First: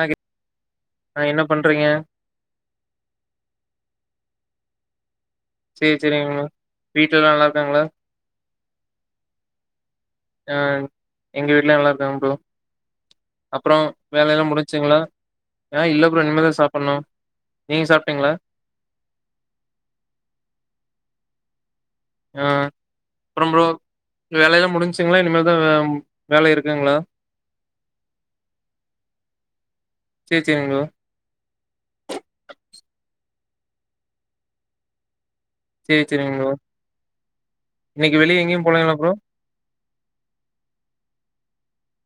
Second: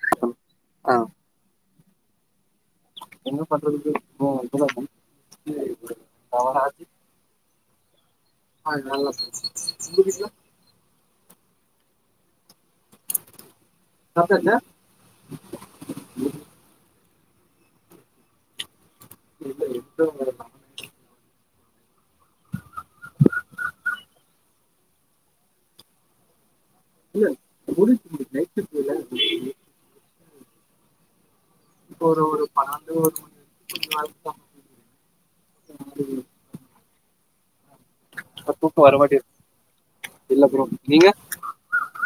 ஆ [inaudible] ஆ என்ன பண்றீங்க என்ன பண்றதுக்கே ஓ [unintelligible] ச்சே ச்செரிங்க வீட்லலா நல்லார்க்காங்ளா ஆது நல்லது ஆன் எங்க வீட்ல நல்லார்க்காங்க ப்ரோ அப்ரோ வேலையெல்லா முடிச்சிங்ளா ஆ இல்ல ப்ரோ இனிமேதா சாப்புணு நீங்க சாப்டீங்களா இல்ல இப்ப உங்ளோட ஆ ப்றம் ப்ரோ வேலையெல்லா முடிஞ்சிங்ளா இனிமே தா வேம் வேல இருக்குங்களா இல்ல முடின் முடி நைட்டுக் வேல [inaudible] ச்சே ச்செரிங் ப்ரோ ஒரு ஒரு பாடு [inaudible] ச்சே ச்செரிங் ப்ரோ இன்னைக்கு வெளிய எங்க்யும் தூக்கம் வர போலேங்களா ப்ரோ மாட்டேங்குது இல்ல ப்ரோ நீங்க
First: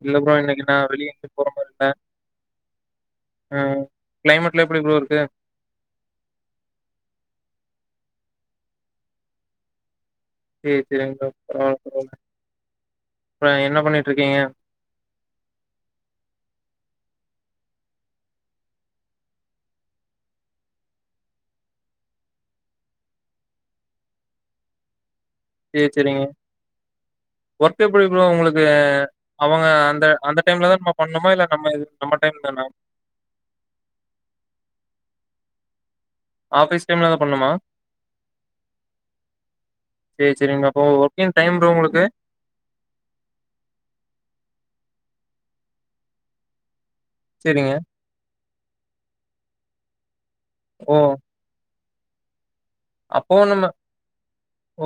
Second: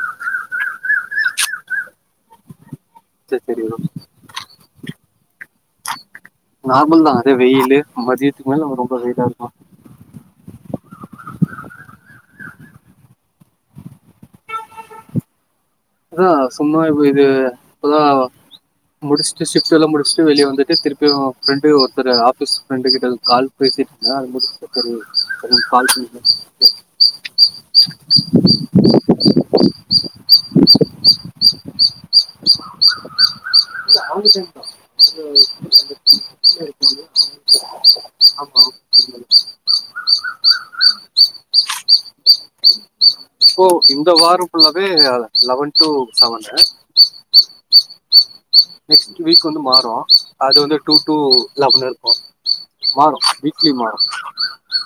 இல்ல ப்ரோ இன்னிக்கு நா வெளியன்ட்டு போற மார் இல்ல சரி சரி ப்ரோ ம் க்ளைமேட்லா எப்படி ப்ரோ இருக்கு நார்மல் தா அதே வெயிலு மதியத்துக்கு மேல நம்ம ரொம்ப வெயிலா இருக்கா சேர் செரிங் ப்ரோ பரவால பரவால் ப என்ன பண்ணிட்ருக்கீங்க அதா சும்மா விது இப்பதா அவ முடிச்ட்டு ஷிப்ட்டுல்லா முடிச்ட்டு வெளிய வந்துட்டு திருப்பியு ஃப்ரெண்டு ஒருத்தரு ஆஃபீஸ் ஃப்ரெண்டு கிட்ட கால் பேசிட்டு தா இருந்ததுக்கு சரி வெறு சேரி கால் பண்ணி சேரிங்க பெஸ்ட்டு ஒர்க் எப்டி ப்ரோ உங்களுக்கு அவங்க அந்த அந்த டைம்ல தான் நம்ம பண்ணணுமா? இல்ல நம்ம இது நம்ம டைம் தானா? கு இல்ல அவ்ங்க ச்சேன்தா [inaudible] ஆஃபிஸ் டைம்ல தா பண்ணும் ஆமா [inaudible] சரி, சரிங்க. அப்போ ஒர்க்கிங் டைம் ப்ரோ உங்களுக்கு? ஒ இந்த வாரோ ஃபுள்ளாவே லவன் டூ சவன்னு செரிங்க நெக்ஸ்ட் வீக் வந்து மாரு அது வந்து ஓ! டூ டூ லவன் இருக்கு ஆரு அப்பவும் நம்ம வீக்லி மாறு ஓ!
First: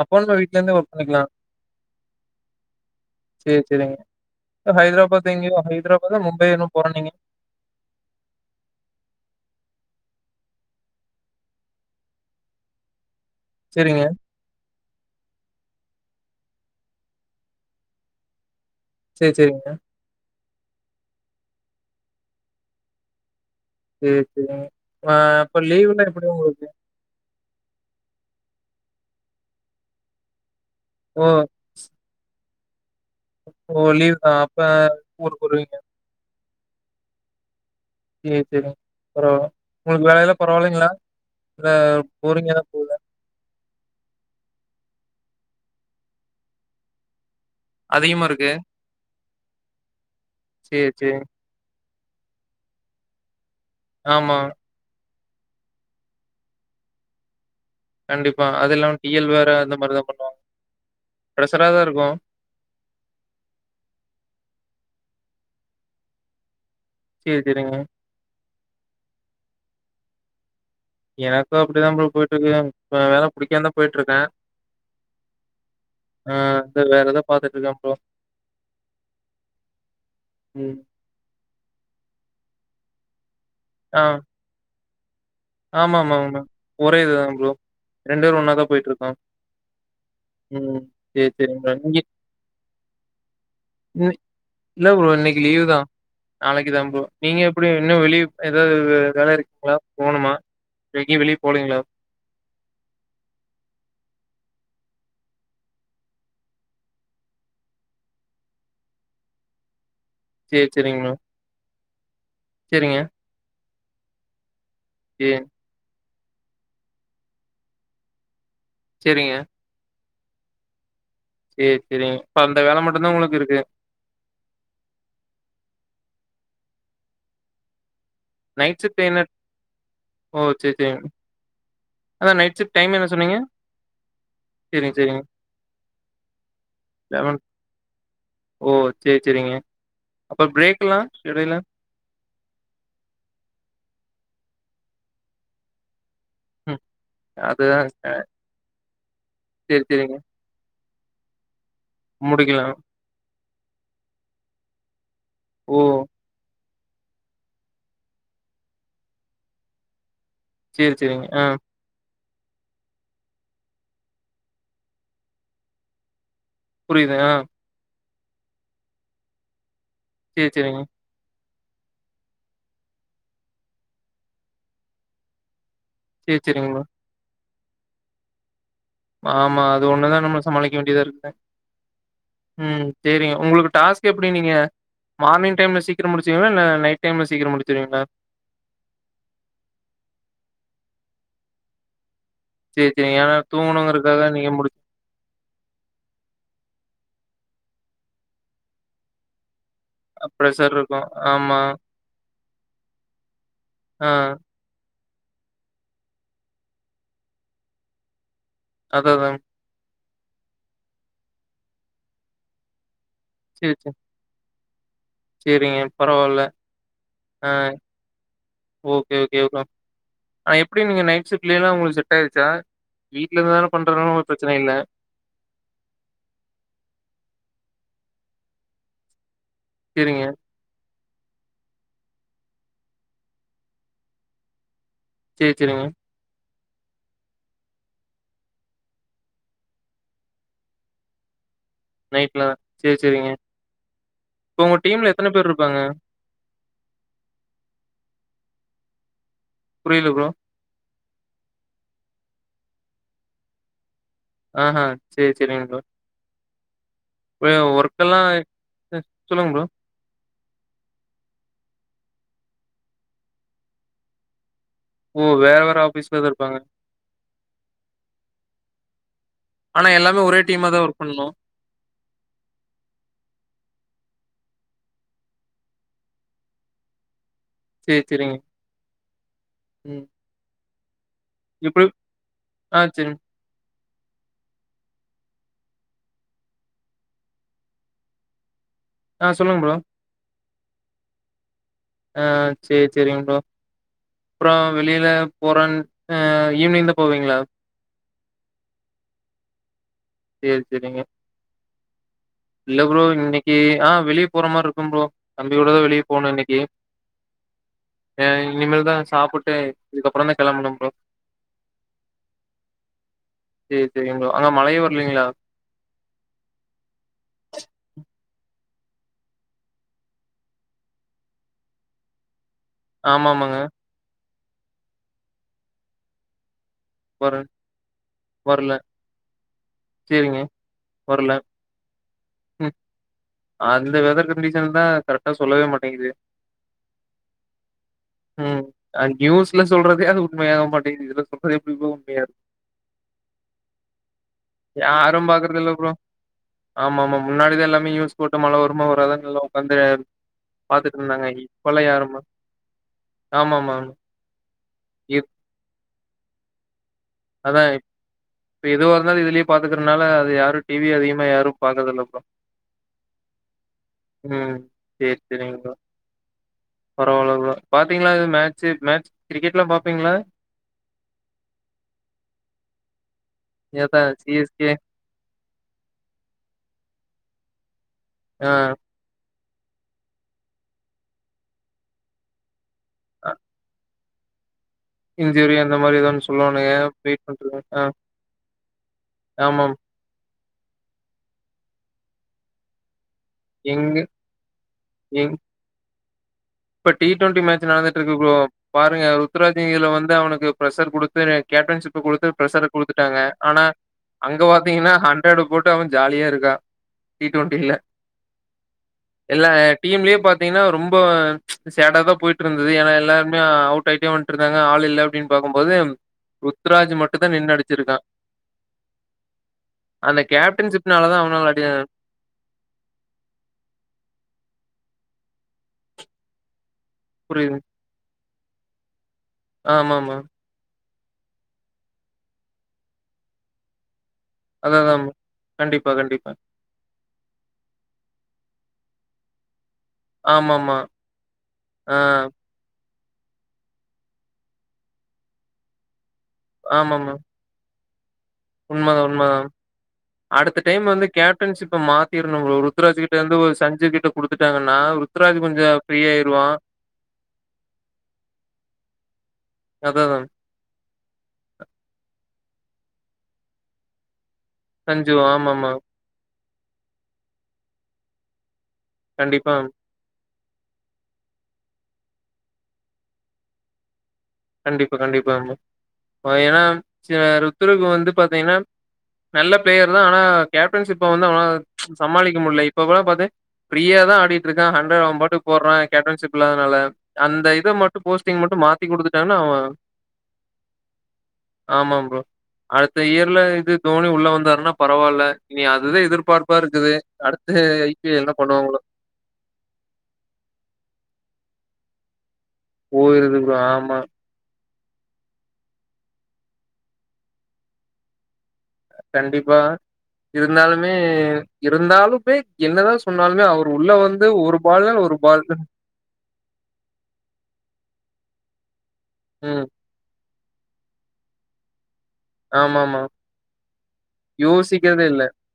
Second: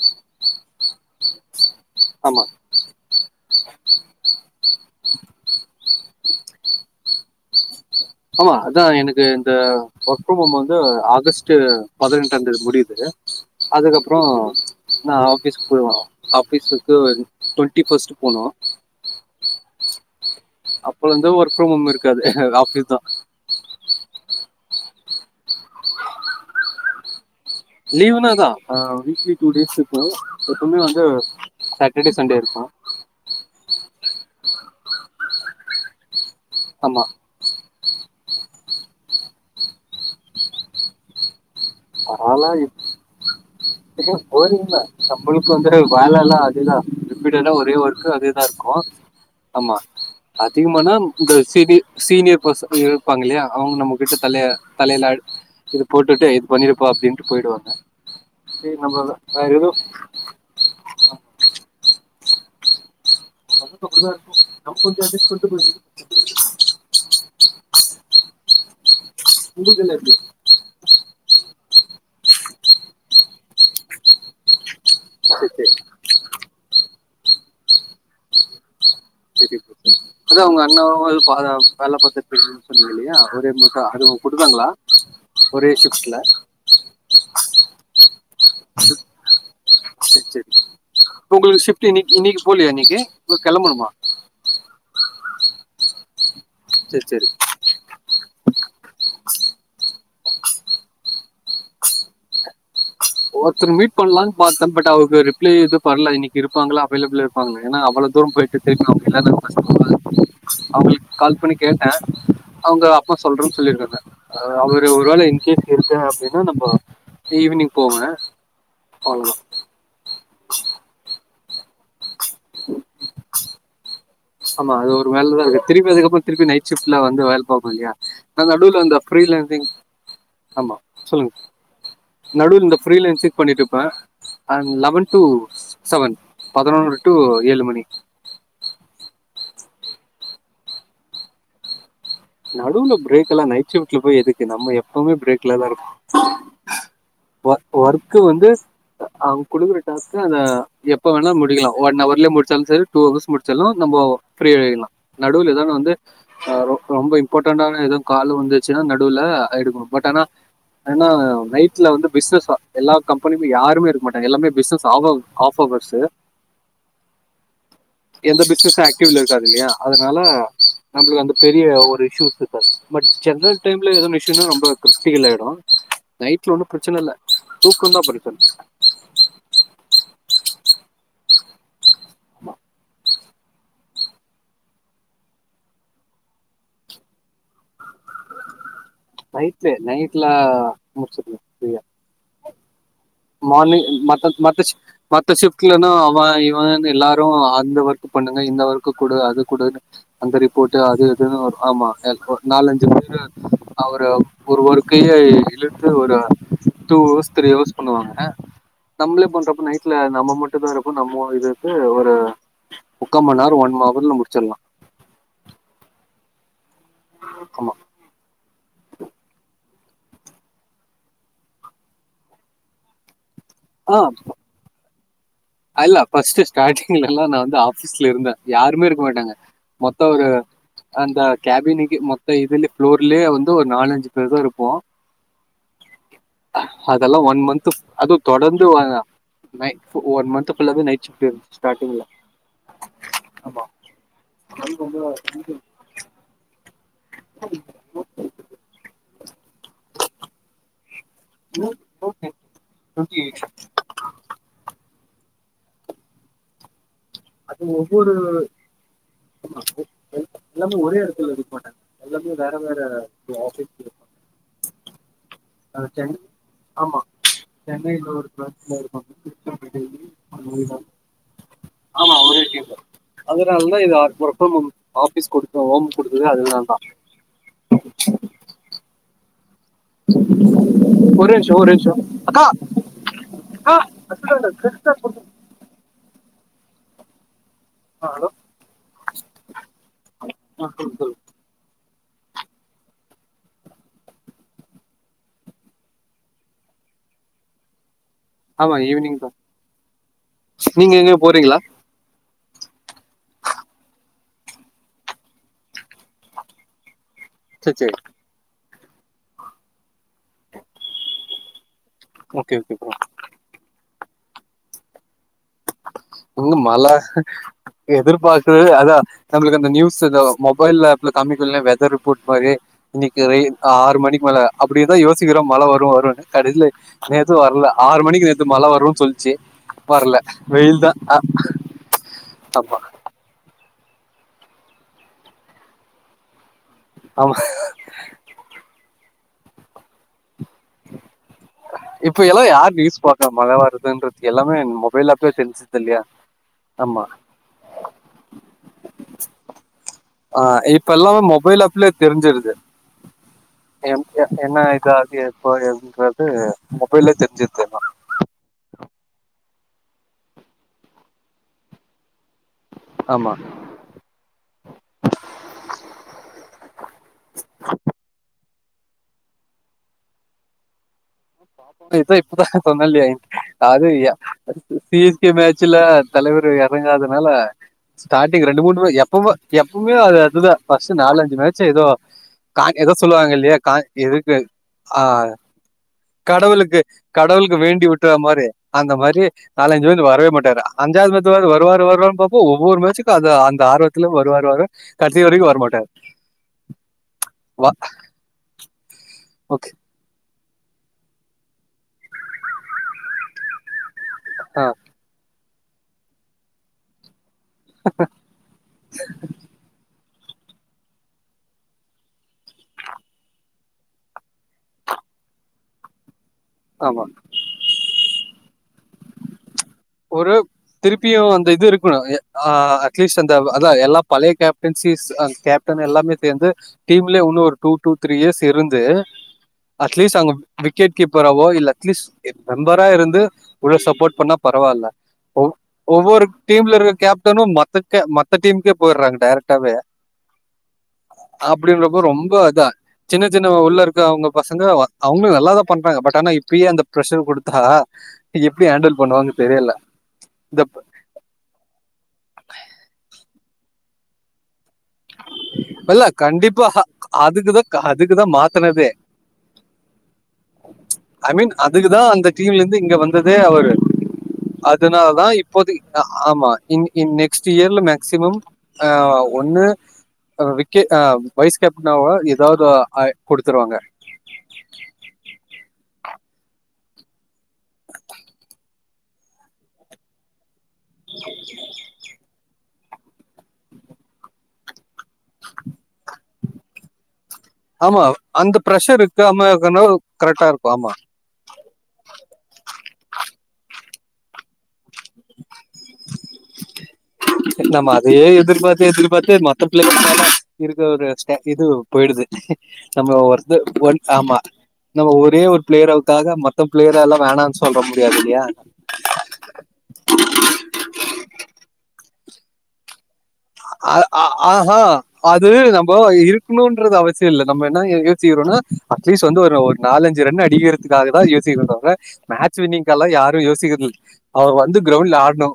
அப்பவும் நம்ம வீட்லருந்தே ஒர்க் அமா சேரி செரிங்க அ ஹைத்ராபாத் எங்க்யோ ஹைத்ராபாதா மும்பையா எனு போறன்னீஙக ஆமா அதா எனக்கு இந்த ஒர்க் ஃப்ரம் ஹோம் வந்து ஆகஸ்ட் பதினெட்டான் தேதி முடியிது சரிங்க. அதுகப்றோ நா ஆஃபீஸ் போய்வொ ஆஃபீஸுக்குன் டொண்ட்டி ஃபஸ்ட்டு போனோ ச்சேர் ச்செரிங்க அப்பலுந்து ஒர்க் ஃப்ரம் ஹோம் இருக்காது ஆஃபீஸ் தா சேர் செரிங்க ஆ அப்ப லீவுலா எப்டி உங்ளுக்கு லீவ்னா தா ஆ வீக்லி டூ டேஸ் இக்கு எப்புமே வந்து ஓ! சாட்டடே சண்டே இருக்கு ஓ லீவா அப்ப ஊருக்கொரு அமா சே செரிங் பரவால்ல உங்ளுக் வேலல்லா பரவாலிங்ளா ஆனா இப் இப்ப போறிங்ளா தம்முழுக்குந்து வாலலா அது தா ரிப்பிட்டட்டா ஒர் ரே வர்க்கு அதிகமா அதேதா இருக்கு. இர்க்கோ ஆமா சரி, அதிகமானா சரி. ன்தோய்ஸ் சிடி சீனியர் பசங்க இருப்பாங்க இல்லயா அவங்க நம்ம கிட்ட ஆமா. தலயா தலைல இது போட்டுட்டு இது பண்ணிருப்பா அப்டின்ட்டு போயிடுவாங்க கண்டிப்பா அது சரி இல்லாம நம்ம டி எல் வேற ஏதோ அந்த மாரிதா பண்ணுவாங்க ப்ரசரா தா இருக்கும் அப்டிதா குடுங்க நம்ம கொஞ்சொ அட்ஜஸ் பன்ட்டு போயிட்னு இருக்குறே உங்குள்கெல்லா எப்டி எனக்கு அப்டிதா ப்ரோ போயிட்ருக்கு இப்ப வேல புடிக்காம தா போயிட்ருக்கே செர் செர் ஆ செர் வேற எதோ பாத்துட்ருக்கே ப்ரோ செரி செரி ப்ரோ அதா அவங்க ம். அண்ணாவு எதோ ப அதா வேல பாத்துட் இருக்கீங்க சொன்னீங்க இல்லையா ஒரே மா கா அது உங் குடுதாங்ளா ஆமா ஆமா ஆமா ஒரே இதுதா ப்ரோ ரெண்டு வேரு ஒண்ணாதா போயிட்ருக்கோ செரி செரி உங்ளுக்கு ஷிஃப்ட்டு இங்க இன்னைக்கு இன்னிக்கு போலியா இன்னிக்கி உ கெளம்பணுமா இன் இல்ல ப்ரோ இன்னக்கி லீவ் தா நாளக்கி தான் ப்ரோ சரி சரி நீங்க ப்டி இன்னு வெளிய ஏதாவது வேல இருக்குங்ளா போணுமா எங்கியு வெளிய போலீங்ளா ஒருத்ர மீட் பண்ணலான்னு பாத்தே அவ்ங்க ரிப்ளை இது பன்ல இன்னகி இருப்பாங்களா அவைலபிள் வாங்க எனா அவ்ளோ தூரோ போயிட்டு திரும்பி வர கஸ்டமா இருக்கு சரி, சரிங்க அவுங்களுக்கு ப்ரோ. கால் பண்ணி கேட்டேன அவுங்க சரிங்க. அப்ற சொல்றேன்னு சொல்லியிருக்காங்க அவரு ஒரு வேள சரி, இன்கேஸ் இருக்க அப்டினா நம்போ ஈவினிங் போவ ஆங்க சரிங்க. சேரி சேரிங்க இப்ப அந்த வேல மட்டும்தா உங்ளுக்கு இருக்கு ஆமா அது ஒரு நல்ல வேலங்க திருப்பி வந்தக்கப்புற திருப்பி நைட் ஷிப்ட்ல வந்து வேல பாப்பிங்க அந் நைட் நடுவுல இந்த ஷிஃப்ட் என்ன? ஃப்ரீ லென்ஸிங் ஓ! சரி, ஆமா சரிங்க. சொல்லுங் அதா நைட் நடுவுல ஷிஃப்ட் இந்த ஃப்ரீ டைம் என்ன லென்ஸிங் சொன்னீங்க? பண்ணிட்ருப்பே சரிங்க லெவன் டூ சரிங்க. செவன் பதினொன்னு டூ ஏழு மணி ஓ சேர் செரிங்க அப்றோ ப்ரேக் எல்லா எடைல நடுவுல ப்ரேக் எல்லா நைட் ஷிஃப்ட்ல போயி எதுக்கு நம்ம எப்பவுமே ப்ரேக்ல தான் ம். இருப் ஒ அதுதான் அ ஒர்க்கு வந்து அவங் குடுக்குற சரி சரிங்க. டாஸ்க்கனா அத எப் எப்ப வேணா முடிக்லா ஒன் அவர்லயே முடிச்சாலு முடிக்கலாம். செரி டூ ஹவர்ஸ் முடிச்சாலு நம்போ ஃப்ரீயாவேக்கலா நடுவுல ஏதானா ஓ! வந்து ஆ ரொம் ரொம்ப இம்பாட்டன்ட்டான எதோ காலு வந்துச்சுன்னா நடுவுல எடுக்கணும் பட் அனா சரி என்னா சரிங்க. ஆ நை வீட்ல வந்து பிசுனஸ் எல்லா கம்பணியுமே யாருமே இருக்க மாட்டாங்க எல்லாமே பிசுனஸ் அவுங்க ஆஃப் அவர்ஸு புரியுதா எந்த பிசுனஸு ஆக்டிவ்ல இருக்காது இல்லையா அதனால சரி சரிங்க. நம்ளுக்கு அந்த இல்ல ஒரு இஷூ இருக்கு சார் பட் ஜென்ரல் டைம்ல ஏதோ மிஷின் ரொம்ப க்ரிடிகல் ஆயிடு சரி நைட்ல சரிங்க ஒன்னும் ப்ரோ. ப்ரச்சன ல்ல தூக்கம் தா ப்ரச்சன ஆமா அது ஒண்ணுதா நம்ம சமாளிக்க வேண்டியதா இருக்கு உம் சேரிங்க உங்களுக்கு டாஸ்க் எப்டி நீங்க மார்னிங் டைம்ல சீக்ரம் முடிச்சுடுவீங்ளா இல்ல நைட் டைம்ல சீக்கரம் முடிச்சுடுவீங்ளா நைட்ல நைட்லா முடிச்சுட்லா ப்ரீயா சேர் செரிங்க அ மார்னிங் மத்த மத்த சி மத்த ஷிஃப்ட்லனா அவ இவனு எல்லாரு அந்த ஒர்க் பண்ணுங்க இந்த ஒர்க்கு குடு அது குடுன்னு அந்த ப்ரஷர் ரிப்போட்டு அது இருக்கும். இதுனு வரு ஆமா எல்போ நாலஞ்சு பேரு அவரு ஆ ஒரு ஒர்க்கையே இழுத்து ஒரு டூ அவர்ஸ் த்ரீ அவர்ஸ் பண்ணுவாங்க அதான் நம்ளே அதான். பண்றப்போ நைட்ல நம்ம மட்டுந்தா இருப்போ நம்மோ இதுக்கு ஒரு முக்கா மண்நேரொ ஒன் அவர்ல முடிச்சர்லா சேரிங்க பரவாயில்ல ஆ ஆமா ஓகே ஓகே [unintelligible] ஆ எப்டி நீங்க நைட் ஷிஃப்ட்ல எல்லா உங்களுக்கு செட் ஆயிடுச்சா வீட்ல இருந்து தானே பண்றனால ஒரு பிரச்சன இல்ல அல்ல ஃபர்ஸ்ட்டு ஸ்டார்டிங்ல எல்லா நா வந்து ஆஃபீஸ்ல இருந்தே யாருமே இருக்க மாட்டாங்க மொத்த சேரிங்க. ஒரு அந்த கேபினுக்கே மொத்த இதுல ஃபுளோர்லயே வந்து ஒரு நாலஞ்சு பேர் தா இருப்போ சேரி சேரிங்க அதெல்லா ஒன் மந்து அதுவு தொடர்ந்து வ நை ஃபு ஒன் மந்த் துப்புள்ள இருந்து நைட் ஷிஃப்ட்டே இருந்துச்சு ஸ்டார்டிங்ல நைட்ல சேரி சேரிங்க ஆமா இப்போ உங்க டீம்ல எத்தன பேர்ருப்பாங்க [inaudible] புரியில ப்ரோ ம் ஓகே நூத்தி எக்ஸ் ஆஹா சேர் செரிங்க ப்ரோ ப்ரோ அது ஒவ்வொரு ஒர்க்கெல்லா [inaudible] அ சொல்லுங்க ப்ரோ. எல்லாமே ஒரே எடத்துல இருக்க மாட்டாங்க எல்லாமே வேற வேற ஆஃபீஸ்ல இரு ஓ வேற வேற ஆஃபீஸ்ல தா இருப்பாங்க சென்னைல ஒரு ப்ரஸ்ல இருப்பாங்க ஆனா எல்லாமே ஒரே டீமா திருச்சி தான் ஒர்க் பண்ணணும். [inaudible] ஆமா அவரு எ டீம் தா அதனால தா இது அப்பப்போம் ஆஃபிஸ் குடுத்த ஹோம் குடுத்ததே அதுனால் தா சேர் செரிங்க ம் ஒரே நிம்ஷோ ஒரே எப்டி நிம்ஷோ அக்கா ஆ சேரிங்க. அந்த [unintelligible] ஆ ஹலோ ஆ சொல்லுங்க ப்ரோ ஆ சொல்லுங்க சொல்லுங் ஆ சேரி சேரிங்க ப்ரோ அப்புறோ வெளியில போற ஆ ஈவ்னிங் தா போவீங்களா ஆமா ஈவ்னிங் தா சேரி செரிங்க இல்ல ப்ரோ இன்னிக்கு ஆ வெளிய போற மாரி இருக்கும் ப்ரோ தம்பியோட தா வெளியே போணு இன்னைக்கி சரி சரி ஏ இனிமேல் தா சாப்புட்டு இதுக்கப்புறோ தா கெளம்பணு ப்ரோ ஓகே ஓகே ப்ரோ சேரி சேரி அங்க அங்க மழையே வர்லைங்களா ம் மழ எதிர்பாக்க அதா நம்மளுக்கு அந்த நியூஸ்தா மொபைல் ஆப்ல கமிக்குல வெதர் ரிப்போர்ட் மாரி இன்னிக்கு ரைன் ஆமாமாங்க. ஆறு மணிக்கு மேல அப்டிதா யோசிக்கிறோ மழ வரு வருன்னு கடைசில வர நேத்து வர்ல ஆறு மணிக்கு நேத்து மழ வரல. வரு சொல்ச்சு வர்ல சரிங்க. வெயில்தா அ வரல. ம். தப்பா அந்த வெதர் கண்டிஷன்தா கரெக்டா சொல்லவே மாட்டேங்குது ஆமா ம் ஆ நியூஸ்ல சொல்றதே அது உண்மையாக மாட்டேங்குது இதுல சொல்றது எப்படி ப்ரோ உண்மையா இப்ப இருக்கும்? எல்லா யார் நியூஸ் பாக்கா மழ வருதுன்றது எல்லாமே மொபைல் யாரும் ஆப்லயே தெரிஞ்சிருது இல்லையா ஆமா முன்னாடிதா எல்லாமே நியூஸ் போட்டு மழ வருமா வராதான்னு எல்லா உக்காந்து ஆ இப்ப எல்லாமே மொபைல் ஆப்லயே தெரிஞ்சிருது ஆமாமா. ஏ என்ன இது அது இப் எப்ப என்னன்றது மொபைலயே தெரிஞ்சி அதா இப் ப எதுவா இருந்தாலு இதுலயே பாத்துக்கறனால அது யாரு டி வி அதிகமா யாரு பாக்கறது இல்ல போல ஆமா ம் சேர் சேரிங்க ப்ரோ பரவாயில்ல ப்ரோ பாத்தீங்களா எது மேட்சு மேட்ச் கிரிக்கெட்ல்லா பாப்பீங்களா இதோ இப்பதா சொன்னன்லையா அது அதா யா சி எஸ் கே டீஸ் டீம் மேட்சுல தலைவர் எறங்காததுனால ஸ்டார்டிங் ஆ ரெண்டு மூணு மே எப் பவு எப்பவுமே அது அதுதா ஃபர்ஸ்ட்டு நாலஞ்சு மேச்ச ஏதோ கா ஏதோ சொல்லுவாங்க இல்லையா கா எதுக்கு ஆ இவிங்க அந்த மாரி எதோன்னு சொல் கடவுளுக்கு கடவுளுக்கு வேண்டி விட்ட மாரி அந்த மாரி ஆமாம் நாலஞ்சு எழுந்து வரவே மாட்டாரு அஞ்சாவது மேட்ச்சாது வருவாரு வருவாருன்னு பாப்போ ஒவ்வொரு மேட்சுக்கு அதா அந்த எங்க ஆர்வத்துல வருவார் வர்வார் கடசி எங் வரைக்கு வரமாட்டாரு இப்ப டீ டுவெண்டி வ மேட்ச் நடந்துட்டு இருக்கு ப்ரோ பாருங்க ருத்ராஜிங் ஓகே. இதுல வந்து அவனுக்கு பிரஷர் குடுத் இதுல கேப்டன்ஷிப்ப குடுத்து பிரசர குடுத்துட்டாங்க ஆனா அங்க ஆ பாத்தீங்கன்னா ஹண் ரேட் போட்டு அவே ஜாலியா இருக்கா டீ டுவெண்டில இல்ல டீம்லயே பாத்தீங்கன்னா ரொம்ப சேடாதா போயிட்டு இருந்தது ஏன்னா எல்லாருமே அவுட் ஆயிட்டே வந்ட்டுருந்தாங்க ஆள் இல்ல அப்டின்னு பாக்கும் போது ருத்ராஜ் ஆமா. மட்டுந்தா நின்னு அடிச்சிருக்கா அந்த ஒரு கேப்டன்ஷிப்னாலதா திருப்பியு அந்த அவனால அடி இது இருக்கணு ஆ அட்லீஸ்ட் அந்த அதா எல்லா பழைய கேப்டன்சிஸ் கேப்டன் எல்லாமே சேந்து டீம்லயே இன்னொரு புரியுது டூ டூ த்ரீ இயர்ஸ் இருந்து ஆமாமா அட்லீஸ்ட் அங்க விக்கெட் கீப்பராவோ இல்ல அட்லீஸ்ட் மெம்பரா இருந்து உள்ள சப்போர்ட் பண்ணா பரவாயில்ல அததாமா ஒ கண்டிப்பா ஒவ்வொரு கண்டிப்பா. டீம்ல இருக்கிற கேப்டனு மத்தக் மத்த டீம்க்கே போயிர்றாங்க டைரெக்டாவே ஆமாமா. ஆ அப்டின்றப்ப ரொம்ப அதா சின்ன சின்ன உள்ள இருக்க அவங்க பசங்க அவங்களு நல்லாதா பண்றாங்க பட் ஆனா இப்பயே அந்த ஆமாமா. ப்ரஷர் குடுத்தா எப்டி ஹேண்டில் பண்ணுவாங்க ம் தெரியல அடுத்த இந்த டைம் வந்து கே ப்டன்ஷிப்ப மாத்திர்னு ப்ரோ ருத்ராஜ் கிட்ட இருந்து ஒரு சஞ்சி கிட்ட குடுத்துட்டாங்கன்னா ருத்ராஜ் கொஞ்சோ ஃப்ரீ இல்ல ஆயிருவா கண்டிப்பா அதுக்குதா க அதுக்குதா மாத்தனதே அதா அதா ஐ மீன் அதுக்குதா அந்த டீம்ல இருந்து இங்க வந்ததே அவரு சஞ்சு அதனாலதா ஆமாமா. இப்போதக்கி ஆமா இங் இ நெக்ஸ்ட் இயர்ல மேக்சிமம் ஆ கண்டிப்பா, ஒன்னு ஆ விக்கெட் ஆ வைஸ் கேப்ட்னாவோ ஏதாவது ஆ குடுத்துருவாங்க கண்டிப்பா கண்டிப்பா ஆமா ஆ ஏனா சில ருத்துரங்க வந்து பாத்தீங்னா நல்ல பிளேயர்னா ஆனா கேப்டன்ஷிப்ப வந்து அவனாள சமாளிக்க முட்ல இப்ப கூட பாத்தே ஃப்ரீயாதா ஆடிட்ருக்கா ஹண்ரட் அவ பாட் டுக் போட்றா கேப்டன்ஷிப் இல்லாதனால அந்த இத ஆமா மட்டும் போஸ்டிங் அந்த மட்டும் மாத்தி பிரஷர் குடுத்துட்டாங்கன்னா இருக்காம அவன் இருக்கணு கரெக்டா இருக்கு ஆமா ஆமா ப்ரோ அடுத்த இயர்ல இது தோனி உள்ள வந்தாருனா பரவால்ல இனி அதுதா எதிர்பார்ப்பா இருக்குது அடுத்து ஐ பி எல் ல என்ன பண்ணுவாங்களோ சுழுக்கார்க்தேமா இருக்க ஒரு ஸ்பெ இது போயிடுது நம்ம போயிருது ஒர்த்து ப்ரோ ஒன் ஆமா நம்ம ஒரே ஒரு பிளேயராவுக்காக மத்தப் பிளேயரெல்லா வேணான் சொல்ற முடியாது இல்லையா கண்டிப்பா இருந்தாலுமே இருந்தாலுமே என்னதா சொ சொன்னாலுமே அவரு உள்ள வந்து ஒரு பால் நாலு ஒரு பால் ப்ரோ இருக்கணுன்றது அவசிய இல்ல நம்ம என்னா யோசிக்கிறோனா அட்லீஸ்ட் வந்து ஒரு ம் அவார்ட் நாலஞ்சு ரன்னு அடிக்கிறத்துக்காக தா யோசிக்குறோ நம்ப மேட்ச் ஆமாமா வின்னிங்கெல்லா யாரு யோசிக்கிறதில்ல அவரு வந்து யோசிக்கிறதே கிரௌண்ட்ல இல்ல ஆட்ணு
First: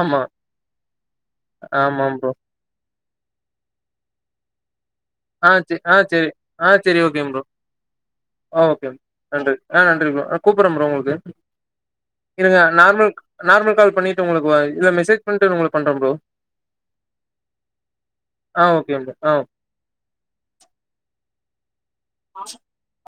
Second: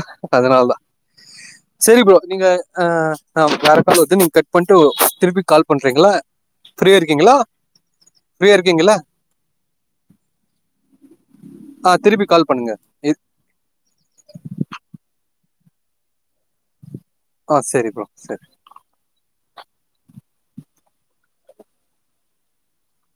ஆமா அதனால்தா சுரி ப்ரோ நீங்க அ அ வேறக் கால் வருது நீங்க கட்‌பண்ட்டு ஆ சே ஆ சேரி ஆ சேரி ஓகேங் இருக்கீங்களா ப்ரோ ஃப்ரீயா ஆ ஓகே இருக்கீங்களா நன்றி ஆ நன்றி ப்ரோ நா கூப்பிட்றே ப்ரோ உங்களுக்கு ஆ திருப்பி கால் இருங்க பண்ணுங்க நார்மல் இ- நார்மல் கால் பண்ணிட்டு உங்களுக்கு வாய் இல்ல மெசேஜ் பண்ணிட்டு உங்களுக்கு பண்ற ப்ரோ ஆ சேரி ப்ரோ சேரி ஆ ஓகேங் ப்ரோ ஆ ஓக் ஆ